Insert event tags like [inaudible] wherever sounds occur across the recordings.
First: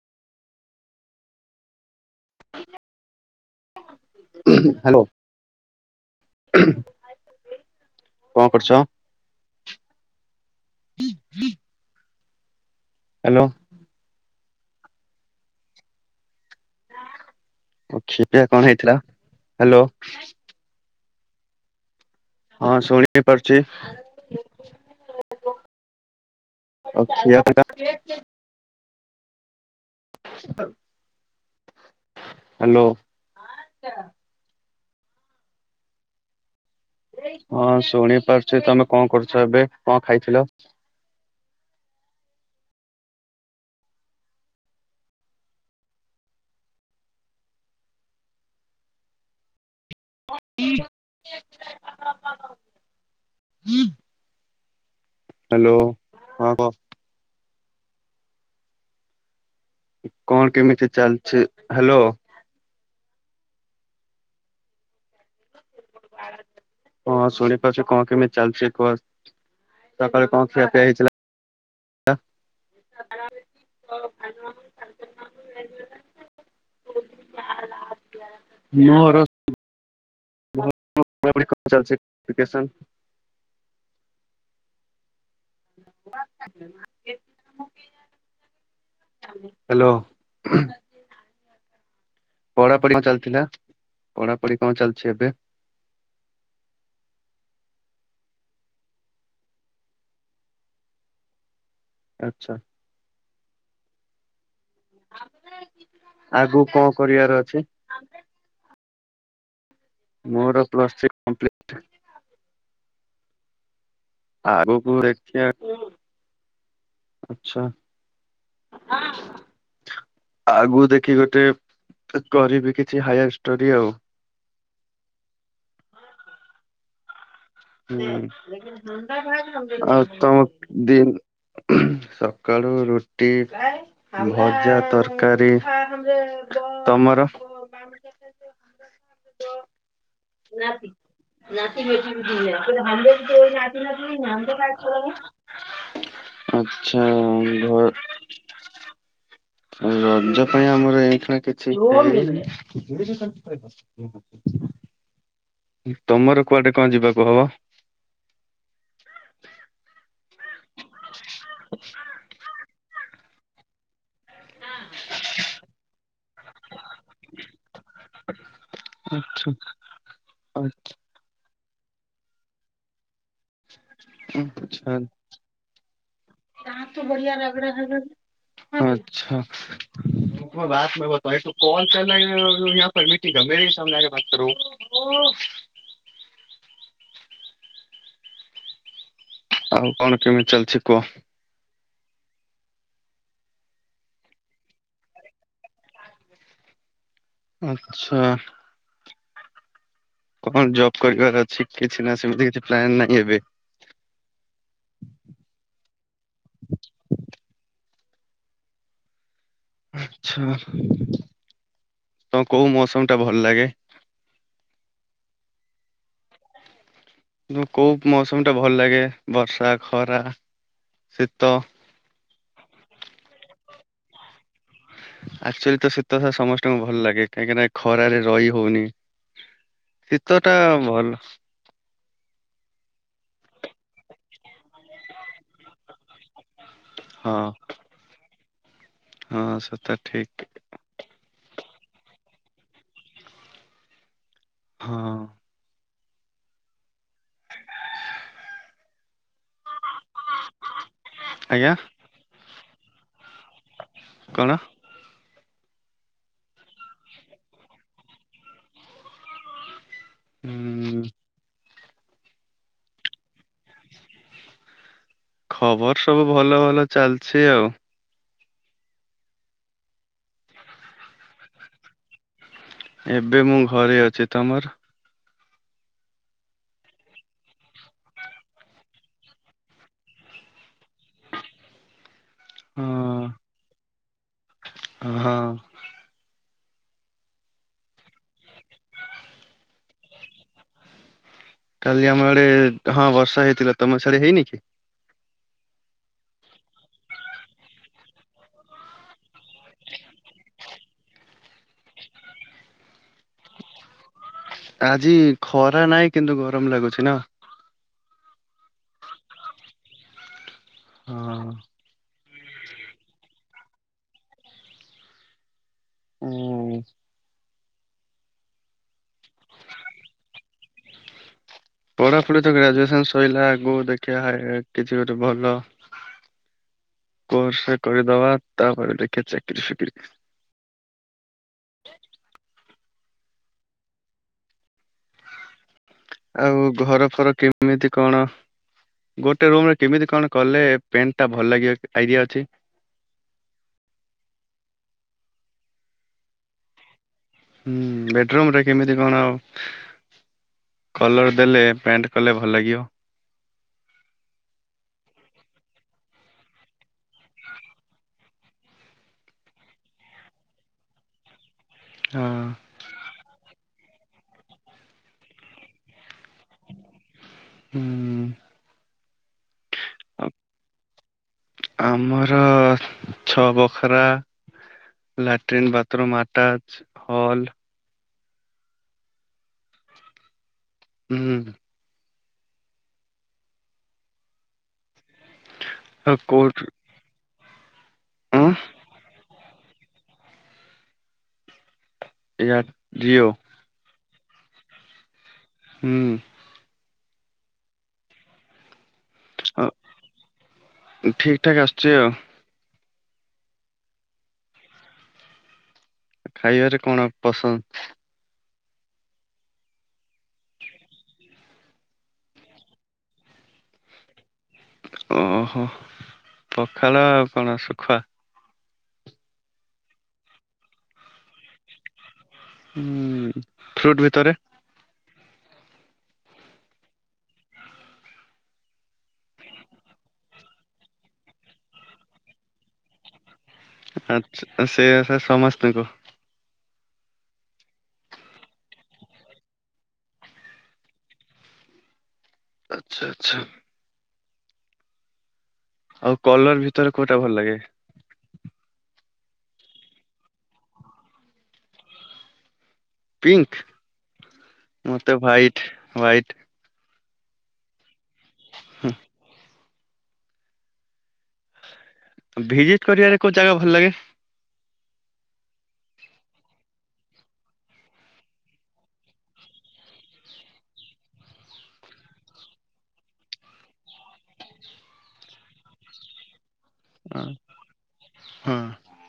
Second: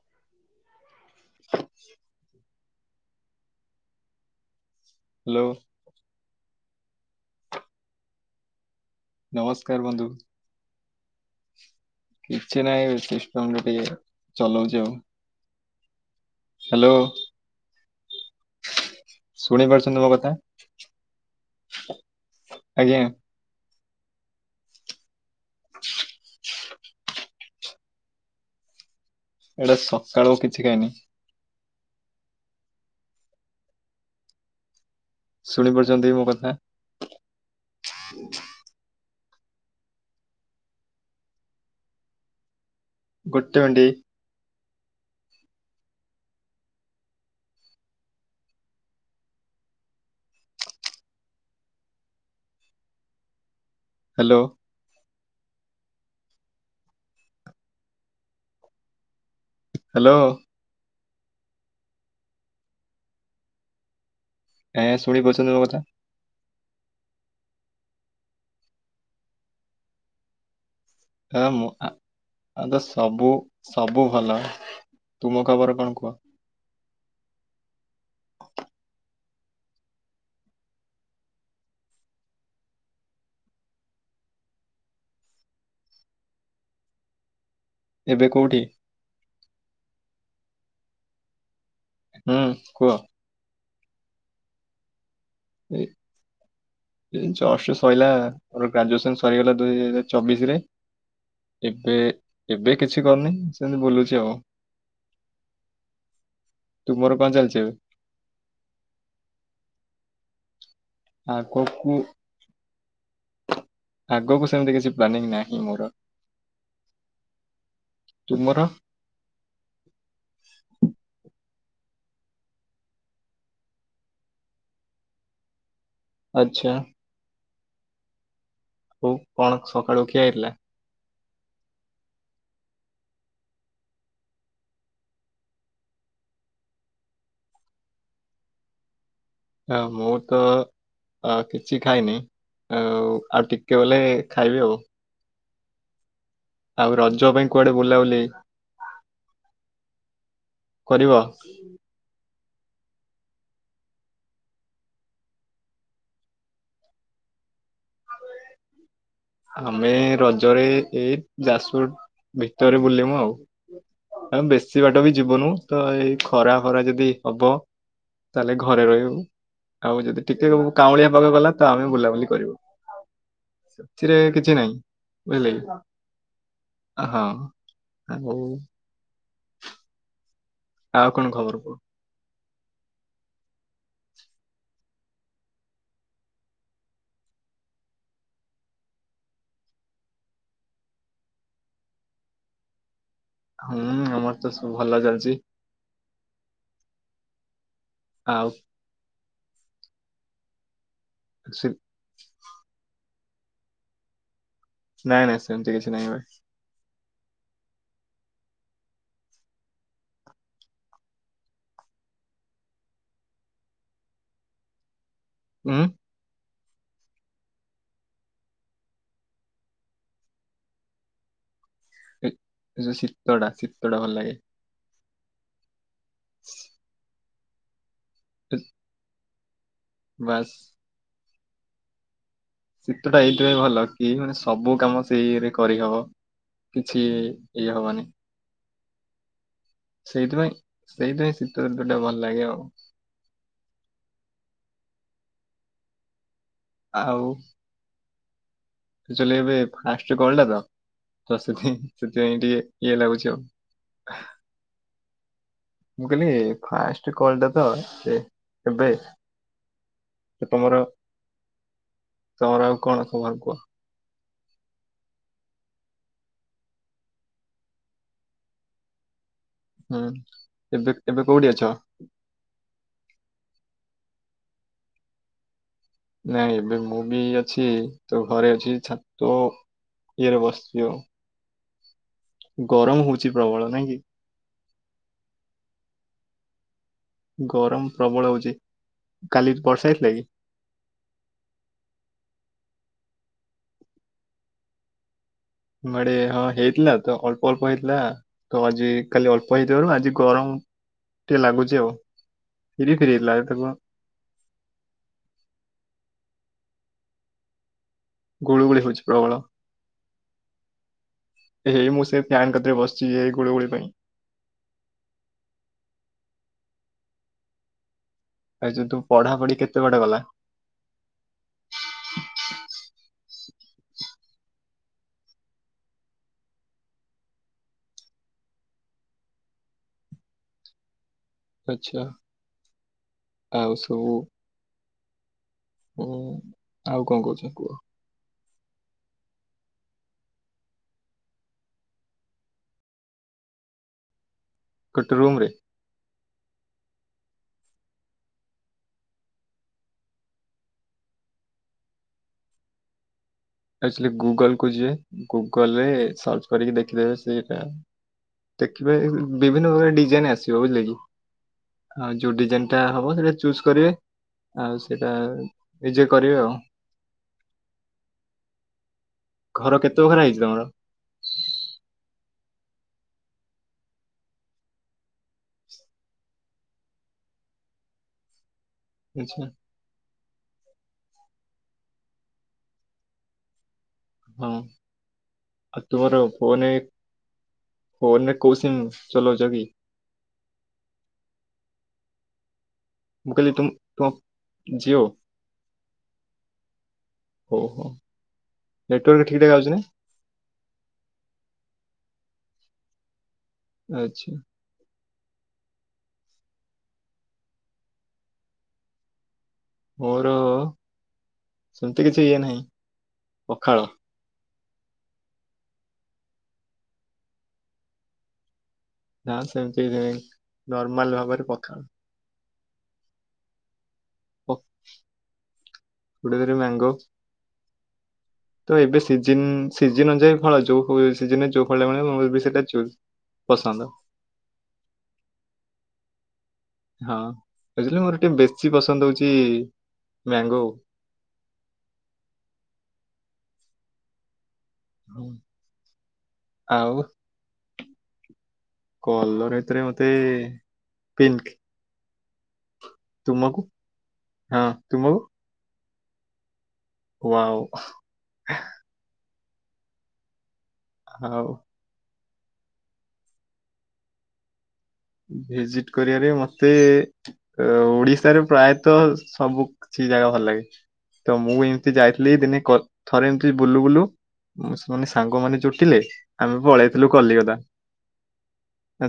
[inaudible] Hello. Hello କଣ କରୁଛ। ନମସ୍କାର ବନ୍ଧୁ। ନାଇଁ ହ୍ୟାଲୋ ସିଷ୍ଟମ ଟିକେ ଚଲାଉଛି ଆଉ। ହ୍ୟାଲୋ ଆଉ ଖିଆ କଣ ହେଇଥିଲା ଶୁଣି ହ୍ୟାଲୋ ପାରୁଛନ୍ତି ମୋ କଥା? ହ ହଁ ଶୁଣି ହିଁ ପାରୁଛି। [inaudible] ଅଛ ଏନିକା [inaudible] ଏଇଟା ସକାଳୁ ଓ କିଛି କାହିଁନି। ହ୍ୟାଲୋ। ଶୁଣି ପାରୁଛନ୍ତି ମୋ କଥା? ହଁ ଶୁଣି ପାରୁଛି ତମେ କଣ କରୁଛ ଏବେ କଣ ଖାଇଥିଲ? ଗୋଟେ ମିଟି। ହଁ ହୁଁ। ହ୍ୟାଲୋ। ହ୍ୟାଲୋ ହିଁ କହ? ହ୍ୟାଲୋ କଣ କେମିତି ଚାଲିଛି ହ୍ୟାଲୋ। ଏଁ ଶୁଣି କରୁଛନ୍ତି ମୋ କଥା? ହଁ ଶୁଣିପାରୁଛୁ କଣ କେମିତି ଚାଲିଛି କୁହ ସକାଳେ କଣ ପିଆ ହେଇଥିଲା କା ମୁ ଆ। ଆଲୋ ସବୁ ସବୁ ଭଲ ହେଲା ତୁମ ଖବର କଣ କୁହ? [inaudible] ନ ପଢା ପଢି କଣ ଚାଲିଛି ଲୋକେସନ? ଏବେ କୋଉଠି? ହ୍ୟାଲୋ [unintelligible] ହୁଁ କୁହ ପଢାପଢି କଣ ଚାଲିଥିଲା ପଢାପଢି କଣ ଚାଲିଛି ଏବେ? ହୁଁ। ଜଷ୍ଟ ସରିଲା ଆୋର ଗ୍ରାଜୁଏସନ ସରିଗଲା ଦୁଇ ହଜାର ଚବିଶ ରେ। ଏବେ ଆଚ୍ଛା ଏବେ କିଛି କରିନି ସେମିତି ବୁଲୁଛି ଆଉ। ଆଗକୁ କଣ ତୁମର କରିବାର କଣ ଅଛି ଚାଲିଛି? ମୋର ପ୍ଲସ୍ ଥ୍ରୀ କମ୍ପ୍ଲିଟ। ଆଗକୁ ଆଗକୁ ସେମିତି କିଛି ପ୍ଲାନିଂନାହିଁ ମୋର। ଆଚ୍ଛା ତୁମର? ଆଗକୁ ଦେଖି ଗୋଟେ କରିବି କିଛି ହାୟାର ଷ୍ଟୋରି ଆଉ। ଆଛା। କଣ ହୁଁ ଆଉ ସକାଳୁ ଖିଆ ତମ ହେଇଥିଲା ଦି ସକାଳୁ ରୁଟି ଭଜା ତରକାରୀ। ତମର? ଆ ମୁଁ ତ ଅ କିଛି ଖାଇନି ଆ ଆଉ ଟିକେ ଗଲେଖାଇବି ଆଉ। ଆଉ ଆଛା ରଜ ପାଇଁ କୁଆଡେ ଘର ବୁଲାବୁଲି ରଜ ପାଇଁ ଆମର କରିବ ଏଇକ୍ଷିଣା କିଛି ହେଇନି। [inaudible] ତମର କୁଆଡେ କଣ ଯିବାକୁ ହବ? ଆମେ ରଜରେ ଏଇ ଯାସପୁର ଭିତରେ ବୁଲିମୁ ଆଉ। ଆମେ ବେଶୀ ବାଟ ବି ଯିବନୁ ତ ଏଇ ଖରା ଫରା ଯଦି ହବ। ତାହେଲେ ଘରେ ରହିବୁ ଆଉ ଯଦି ଟିକେ କାଉଁଳିଆ କାଉଁଳିଆ ପାଗ ଗଲା। ତ ଆମେ ବୁଲାବୁଲି କରିବୁ ସେଥିରେ କିଛି ନାହିଁ ବୁଝିଲେ କି ତା ତ ହଁ ବଢିଆ ଲାଗ ଆଉ ଆଛା। ବା ଆଉ ମ ବୁ କଣ ଖବର କୁହ କଲ ଚାଲା [unintelligible] [unintelligible] ଆଉ କଣ କେମିତି ଚାଲିଛି କୁହ? ହୁଁ ଆମର ତ ସବୁ ଭଲ ଚାଲିଛି। ଆଛା। ଆଉ କଣ ଜବ୍ କରିବାର ଅଛି ସେ କିଛି ନା ସେମିତି କିଛି ପ୍ଲାନ ନାହିଁ ଏବେ? ନାଇଁ ନାଇଁ ସେମିତି କିଛି ନାଇଁ ଭାଇ। [inaudible] ଆଛା ତ କୋଉ ମୌସିମ ଟା ଭଲ ଲାଗେ? [inaudible] ଉଁ। କୋଉ ମୌସିମି ଟା ଭଲ ଲାଗେ ବର୍ଷା ଖରା ଶୀତ? ଏ ଯୋଉ ଶୀତଟା ଶୀତଟ୍ଟା ଭଲ ଲାଗେ। ଆକ୍ଚୁଆଲି ତ ଶୀତଥା ଶୀ- ସମସ୍ତଙ୍କୁ ଭଲ ଲାଗେ କାହିଁକି ନା ଖରାରେ ରହି ହଉନି। ଶୀତ ବାସ୍ ଟା ଭଲ ଶୀତ ଟା ଏଇଥିପାଇଁ ଭଲ କି ମାନେ ସବୁ କାମ ସେଇରେ କରିହବ। କିଛି ହଁ ଇଏ ହବନି। ହଁ। ସେଟା ଠିକ ସେଇଥିପାଇଁ ସେଇଥିପାଇଁ ଶୀତତଟା ଭଲ ଲାଗେ ଆଉ। ହଁ। ଆଉ ଆକ୍‌ଚ୍ବାଲି ଏବେ ଫାଷ୍ଟ କଲ ଟା ତ ତ ଆଜ୍ଞା ସେଥି ସେଥିପାଇଁ ଟିକେ ଇଏ ଲାଗୁଛି ଆଉ। କଣ? ମୁଁ କହିଲି ଫାଷ୍ଟ କଲଟା ତ ଏ ଏବେ ତମର ହୁଁ ତମର ଆଉ କଣ ଖବର କୁହ? ଖବର ସବୁ ଭଲ ଭଲ ଚାଲିଛି ଆଉ। ହୁଁ ଏବେ ଏବେ କୋଉଠି ଅଛ? ଏବେ ମୁଁ ଘରେ ଅଛି। ତମର? ନାଇଁ ଏବେ ମୁଁ ବି ଅଛି ତୋ ଘରେ ଅଛି ଛାତ ୟଥର ବସଚି ଆଉ। ଗରମ ହଉଚି ପ୍ରବଳ ନାଇଁ କି? ଅ ହଁ। ଗରମ ପ୍ରବଳ ହଉଚ କାଲି ବର୍ଷା ହେଇଥିଲା କି? କାଲି ଆମର ଆଡେ ହଁ ବର୍ଷା ହେଇଥିଲା, ତମ ସିଆଡ ହେଇନି କି? ଆମଡେ ହଁ ହେଇଥିଲା ତ ଅଳ୍ପ ଅଳ୍ପ ହେଇଥିଲା ତ ଆଜି କାଲି ଅଳ୍ପ ହେଇଥିବାରୁ ଆଜି ଗରମ ଟେ ଲାଗୁଛି ହଉ ଫେରି ଫେରି ଏଥିଲା ତାକ ଆଜି ଖରା ନାହିଁ କିନ୍ତୁ ଗରମ ଲାଗୁଛି ନା ଗୁଳିୁ ଗୋଳି ହଉଛି ପ୍ରବଳ। ହଁ। ଏଇ ମୁଁ ସେ ଫ୍ୟାନ କତରେ ବସିଛି ଏ ଘୋଡ଼ଗୋଳି ପାଇଁ ହୁଁ। ଆ ଯି ତୁ ପଢାପଢି କେତେବେଟେ ଗଲା ପଢାପଢି ତ ଗ୍ରାଜୁଏସନ ସରିଲା ଆଗକୁ ଦେଖିବା କିଛି ଗୋଟେ ଭଲ କୋର୍ସ କରି ଦେବା ତାପରେ ଦେଖେ ଚାକିରରି ଫକରି ଆଛା ଆଉ ସବୁ ଉଁ ଆଉ ଘର କଣ ଫର କହୁଛ କୁହ କେମିତି କଣ? ଗୋଟେ ରୁମ ରେ କେମିତି କଣ କଲେ ପେଣ୍ଟ ଟା ଭଲ ଲାଗିବ ଆଇଡିଆ ଅଛି। ଗୋଟେ ରୁମରେ? ହୁଁ ବେଡରୁୁମ ରେ କେମିତି କଣ ଆଉ। କଲର ଦେଲେ ପ୍ୟାଣ୍ଟ କଲେ ଭଲ ଲାଗିବ। ଆଚୁଆଲି ଗୁଗଲକୁୁ ଯିବେ ଗୁଗଲ ରେ ସର୍ଚ୍ଚ କରିକି ଦେଖିଦେବେ ସେଟା ଦେଖିବ ବିଭିନ୍ନ ପ୍ରକାର ଡିଜାଇନ ଆସିବ ବୁଝିଲେ କି? ହଁ ଯୋଉ ଡିଜାଇନ ଟା ହବ ସେଇଟା ଚୁଜ୍ କରିବେ? ଆଉ ସେଟା ଜେ କରିବେ ଆଉ। ହୁଁ। ଘର କେତେଖରା ହେଇଛି ତମର? ଆମର ଛଅ ବଖରା ଲାଟିନ୍ ବାଥରୁୁମ ଆଟାଚ ହଲ ଆଛା। ହୁଁ। ହଁ ଆ ଆଉ ତମର କୋଉଠୁ ଫନେ ଫୋନ ରେ ଉଁ କଉ ସିମ୍ ଚଲଉଚ୍ଚ କି? ଏ ର ମୁଁ କହିଲି ତୁମ ଫୋ ଜିଓ? ହଁ। ହ ହୋ ନେଟୱାର୍କ ଠିକ୍ ଠାକ୍ ଅ, ହଉଛି ନା? ଜିଓ? ଆଚ୍ଛା। ଖାଇବାରେ କଣ ପସନ୍ଦ! ମୋର ସେମିତି କିଛି ଇଏ ନାହିଁ ପଖାଳ। ଓହୋ ପଖାଳ ଆଉ କଣ ଶୁଖୁଆ। ନା ସେମିତି ନର୍ମାଲ ଭାବରେ ପଖାଳ। ହୁଁ, ଫ୍ରୁଟଭି ଓଃ ଗୋଟେ ଦେରେ ମ୍ୟାଙ୍ଗୋ। ତ ଏବେ ସିଜିନ, ସିଜିନ ଅନୁଯାୟୀ ଫଳ, ଯୋଉ ହୁଏ ସିଜନରେ ଯୋଉ ଫଳ ଟା [unintelligible] ସେଟା ଚୁଯ। ଆଛା, ସେୟା ସା ସମସ୍ତଙ୍କୁ ହଁ, ବୁଝିଲେ ମୋର ଟିକେ ବେଶୀ ପସନ୍ଦ ହଉଛି, ମ୍ୟାଙ୍ଗୋ। ଆଛା ଆଛା। ଉଁ। ଆଉ କଲର ଭିତରେ କୋଉଟା ଭଲ ଲାଗେ? କଲର ଭିତରେ ମତେ ପିନ୍ଙ୍କ। ପିଙ୍କ୍ ତୁମକୁ ମତେ ହ୍ୱାଇଟ୍ ହ୍ୱାଇଟ୍। ୱାଓ! ହୁଁ। ହଉ। ଭିଜିଟ୍ କରିବାରେ କୋଉ ଜାଗା ଭଲ ଲାଗେ। ଭିଜିଟ୍ କରିବାରେ ମତେ ଓଡିଶାରେ ପ୍ରାୟତଃ ସବୁ କିଛି। ଜାଗା ଭଲ ଲାଗେ। ତ ମୁଁ ଇଁତି ଯାଇଥିଲି ଦିନେ କ ଥରେ ଏମିତି ବୁଲୁ ବୁଲୁ ସେମାନେ ସାଙ୍ଗମାନେ ଜୁଟିଲେ। ଆମେ ପଳେଇଥିଲୁ ଅ, କଲିକତା। ହଁ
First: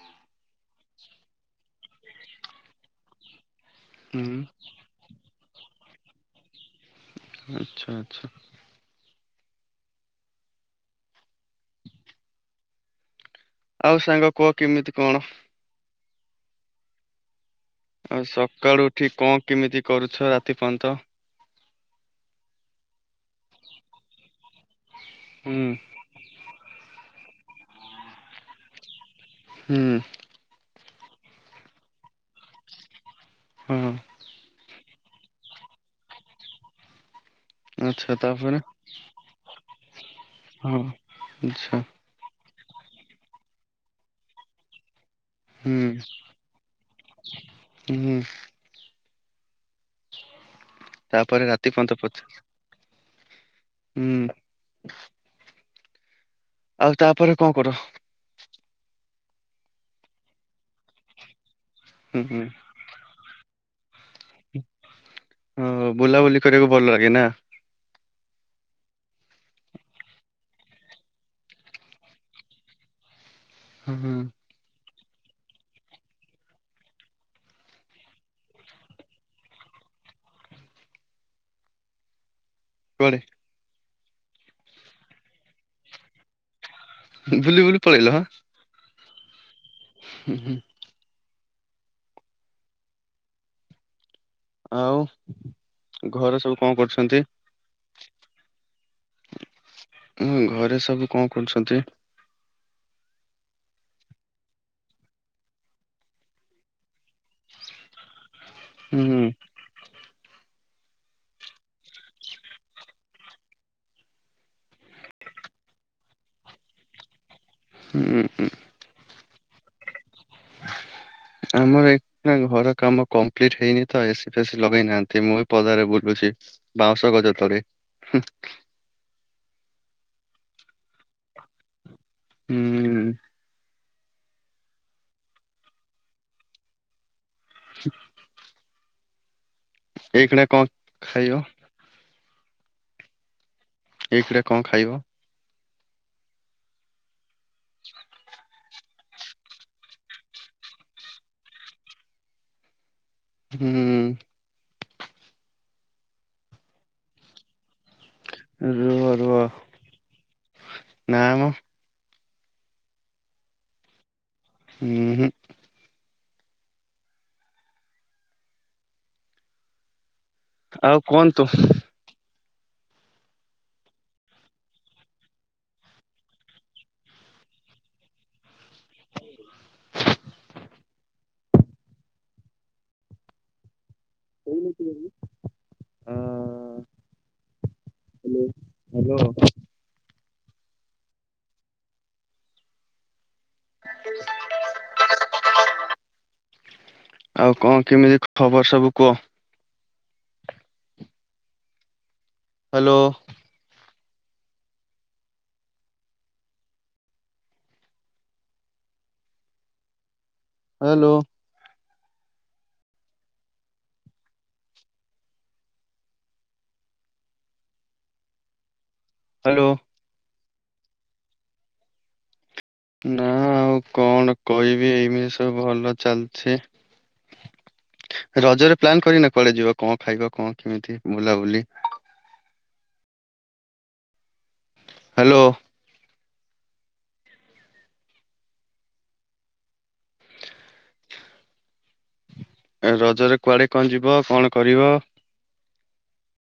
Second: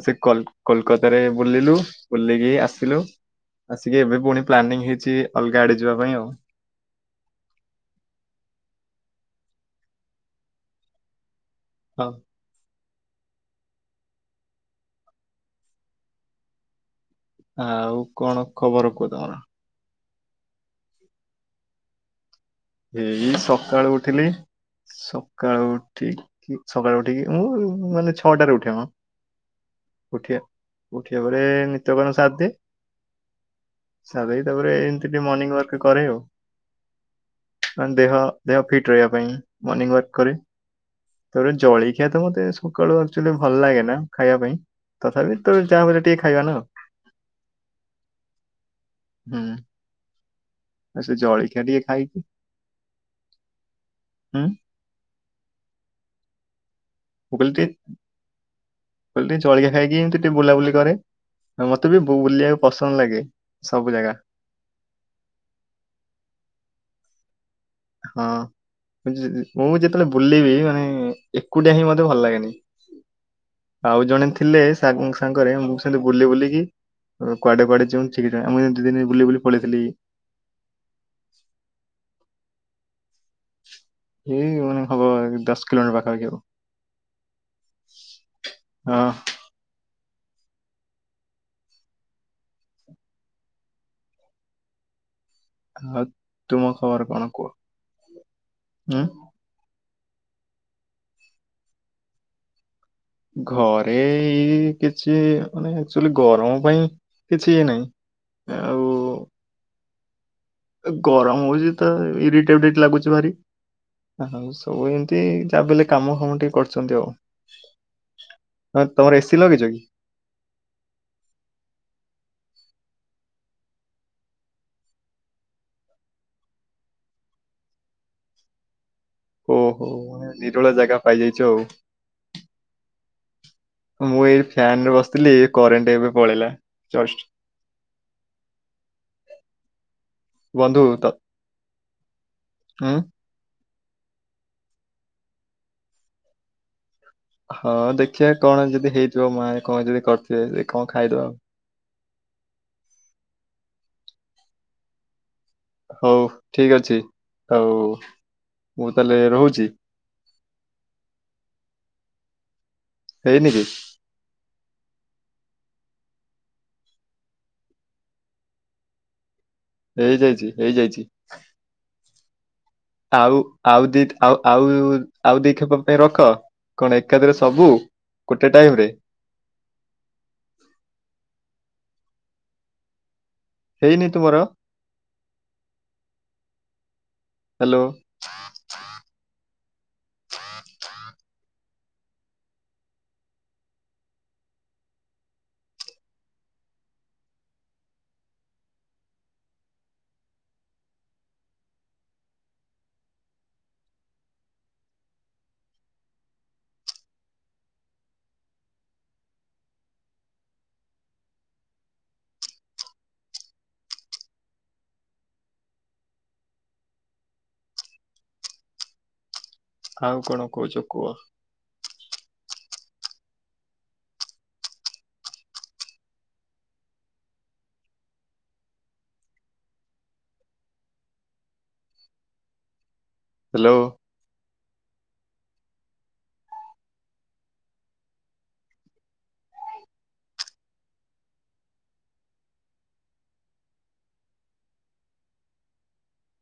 ସେ କଲ୍ କୋଲକାତାରେ ବୁଲିଲୁ। ବୁଲିକି ଆସିଲୁ, ଆସିକି ଏବେ ହୁଁ ପୁଣି ପ୍ଲାନିଂ ହେଇଛି ଅଲଗା ଆଡେ ଯିବା ପାଇଁ ଆଉ। ଆଛା ଆଛା। ହଁ। ଆଉ ସାଙ୍ଗ କୁହ କିମିତି କଣ? ଆଉ କଣ ସକାଳୁ ଖବର କୁହ ଉଠି ତମର? କଣ କିମିତି କରୁଛ ରାତି ପନ୍ତ? ଏଇ ସକାଳୁ ଉଠିଲି। ହୁଁ ସକାଳୁ ଉଠିକି, ସକାଳୁ ଉଠିକି ମୁଁ, ମାନେ ଛଅଟାରେ ଉଠେ ମ। ହୁଁ। ଉଠିବା ଉଠିବା ପରେ ନିତ୍ୟକର୍ମ ସାରି ଦିଏ। ହଁ ସାରିଦେଇକି ତା ପରେ ଏମତି ଟିକେ ମର୍ନିଙ୍ଗ ୱାର୍କ କରେ ଆଉ। କାଣ ଆଚ୍ଛା ଦେହ, ତାପରେ ଦେହ ଫିଟ୍ ରହିବା ପାଇଁ। ମର୍ନିଙ୍ଗ ୱାର୍କ କରେ। ହଁ ତାପରେ ଆଚ୍ଛା ଜଳଖିଆ ତ ମତେ ସ ସକାଳୁ ଆକ୍ଚୁଆଲି ଭଲ ଲାଗେ ନା ଖାଇବା ପାଇଁ। ତଥାପି, ତୋ ହୁଁ ଯାହା ମିଳେ ଟିକେ ଖାଇବା ନା। ହୁଁ ହୁଁ, ସେ ତାପରେ ଜଳଖିଆ ରାତି ଟିକେ ପନ୍ତ ଖାଇକି ପଛ ହୁଁ। ଆଉ ତାପରେ କଣ କର? କଇଲ ଟିକେ ଜଳିଖିଆ ଖାଇଦିଏ। ଏମିତି ଟି ବୁଲାବୁଲି କରେ ଆଉ ମତେ ବି ହୁଁ ହୁଁ ବୁଲିଆକୁ ପସନ୍ଦ ଲାଗେ। ସବୁ ଜାଗା। ହଁ, ବୁଲାବୁଲି କରିବାକୁ ଭଲ ଲାଗେ ନା। ହଁ। ମୁଁ, ଯି-ଯି-ଯେତେବେଳେ ବୁଲିବି ମାନେ ଏକୁଟିଆ ହିଁ, ମତେ ଭଲ ଲାଗେନି। ହୁଁ ଆଉ ହୁଁ ଜଣେ ଥିଲେ, ସାଗ୍ ସାଙ୍ଗରେ, ମୁଁ ସେମତି ବୁଲି ବୁଲିକି। କୁଆଡେ କୁଆଡେ ଯେଉଁ ଠିକ୍ ଠିକଣା। ଆ ମୁଁ ହିଁତି ଦିନେ ବୁଲି ବୁଲି ପଳେଇଥିଲି।। କୁଆଡେ? ଏଇ ମାନେ ହବ, ଦଶ କିଲୋମିଟର ପାଖାପାଖି ହବ। ବୁଲି ବୁଲି ପଳେଇଲ ହାଁ। ହଁ। ହୁଁ, ହୁଁ। ଆଉ ଘରେ ସବୁ କଣ କରୁଛନ୍ତି? ହୁଁ। ଉଁ ଘରେ ସବୁ କଣ କରୁଛନ୍ତି। ଘରେ ଏଇ କିଛି ମାନେ ଆକଚୁଆଲି ଗରମ ପାଇଁ କିଛି ଇଏ ନାହିଁ। ଉଁ ଆଉ ହୁଁ। ଗରମ ହଉଚି ତ ଇରିଟରିଟ ଲାଗୁଚି ଭାରି। ହଉ ସବୁ ଏମତି ଛାଡିଦେଲେ କାମ ଫାମ ଟିକେ କରୁଛନ୍ତି ଆଉ। ହୁଁ ଉଁ। ଲଗିଚକି। ଆମର ଏଇଖିଣା ଘର କାମ କମ୍ପ୍ଲିଟ ହେଇନି ତ ଏ ସି ଫେସି ଲଗେଇନାହାନ୍ତି। ମୁଁ ବି ପଦାରେ ବୁଲୁଚି। ଚି ବାଉଁଶ ଗଜ ତଳେ। ହୁଁ। ଓ ହୋ ନିରୋଳା ଜାଗା ପାଇଯାଇଚ ଆଉ। ହୁଁ ମୁଁ ଏଇ ଫ୍ୟାନ ରେ ବସିଥିଲି। କରେଣ୍ଟ ଏବେ ପଳେଇଲା ଜଷ୍ଟ। ହୁଁ। ହ ଏଇ ଖିଣା କଣ ଖାଇବ? ହଁ। ଏଇ ଖିଡା କଣ ଖାଇବ? ହଁ ଦେଖିବା କଣ ଯଦି ହେଇଥିବ। ମା କଣ ଯଦି କରିଥିବେ କଣ ଖାଇଦବା ଆଉ। ହୁଁ। ହଉ ଠିକ ଅଛି ହଉ। ରୁହ ରୁହ ନାମ। ହେଇନି କିି? ହୁଁ ହୁଁ। ହେଇ ଯାଇ ଆଉ କୁହନ୍ତୁ। ଆଉ ଆଉ ଦି ଆଉ ଆଉ ଆଉ ଦି ଖପା ପାଇଁ ରଖ। କଣ ଏକାଦରେ ସବୁ ଗୋଟେ ଟାଇମ ରେ। ହେଇନି ତୁମର? Hello hello hello. ଆଉ କଣ କେମିତି ଖବର ସବୁ କୁହ। ହାଲୋ। ହାଲୋ। ହ୍ୟାଲୋ। ଆଉ କଣ କହୁଚ କୁହ। ନା ଆଉ କଣ କହିବି ଏଇମିତି ସବୁ ଭଲ ଚାଲିଛି। ରଜରେ ପ୍ଲାନ୍ କରିନା କୁଆଡେ ଯିବା କଣ ଖାଇବା କଣ କେମିତି ବୁଲାବୁଲି। ହାଲୋ। ହାଲୋ। ଏ ରଜରେ କୁଆଡେ କଣ ଯିବ କଣ କରିବ?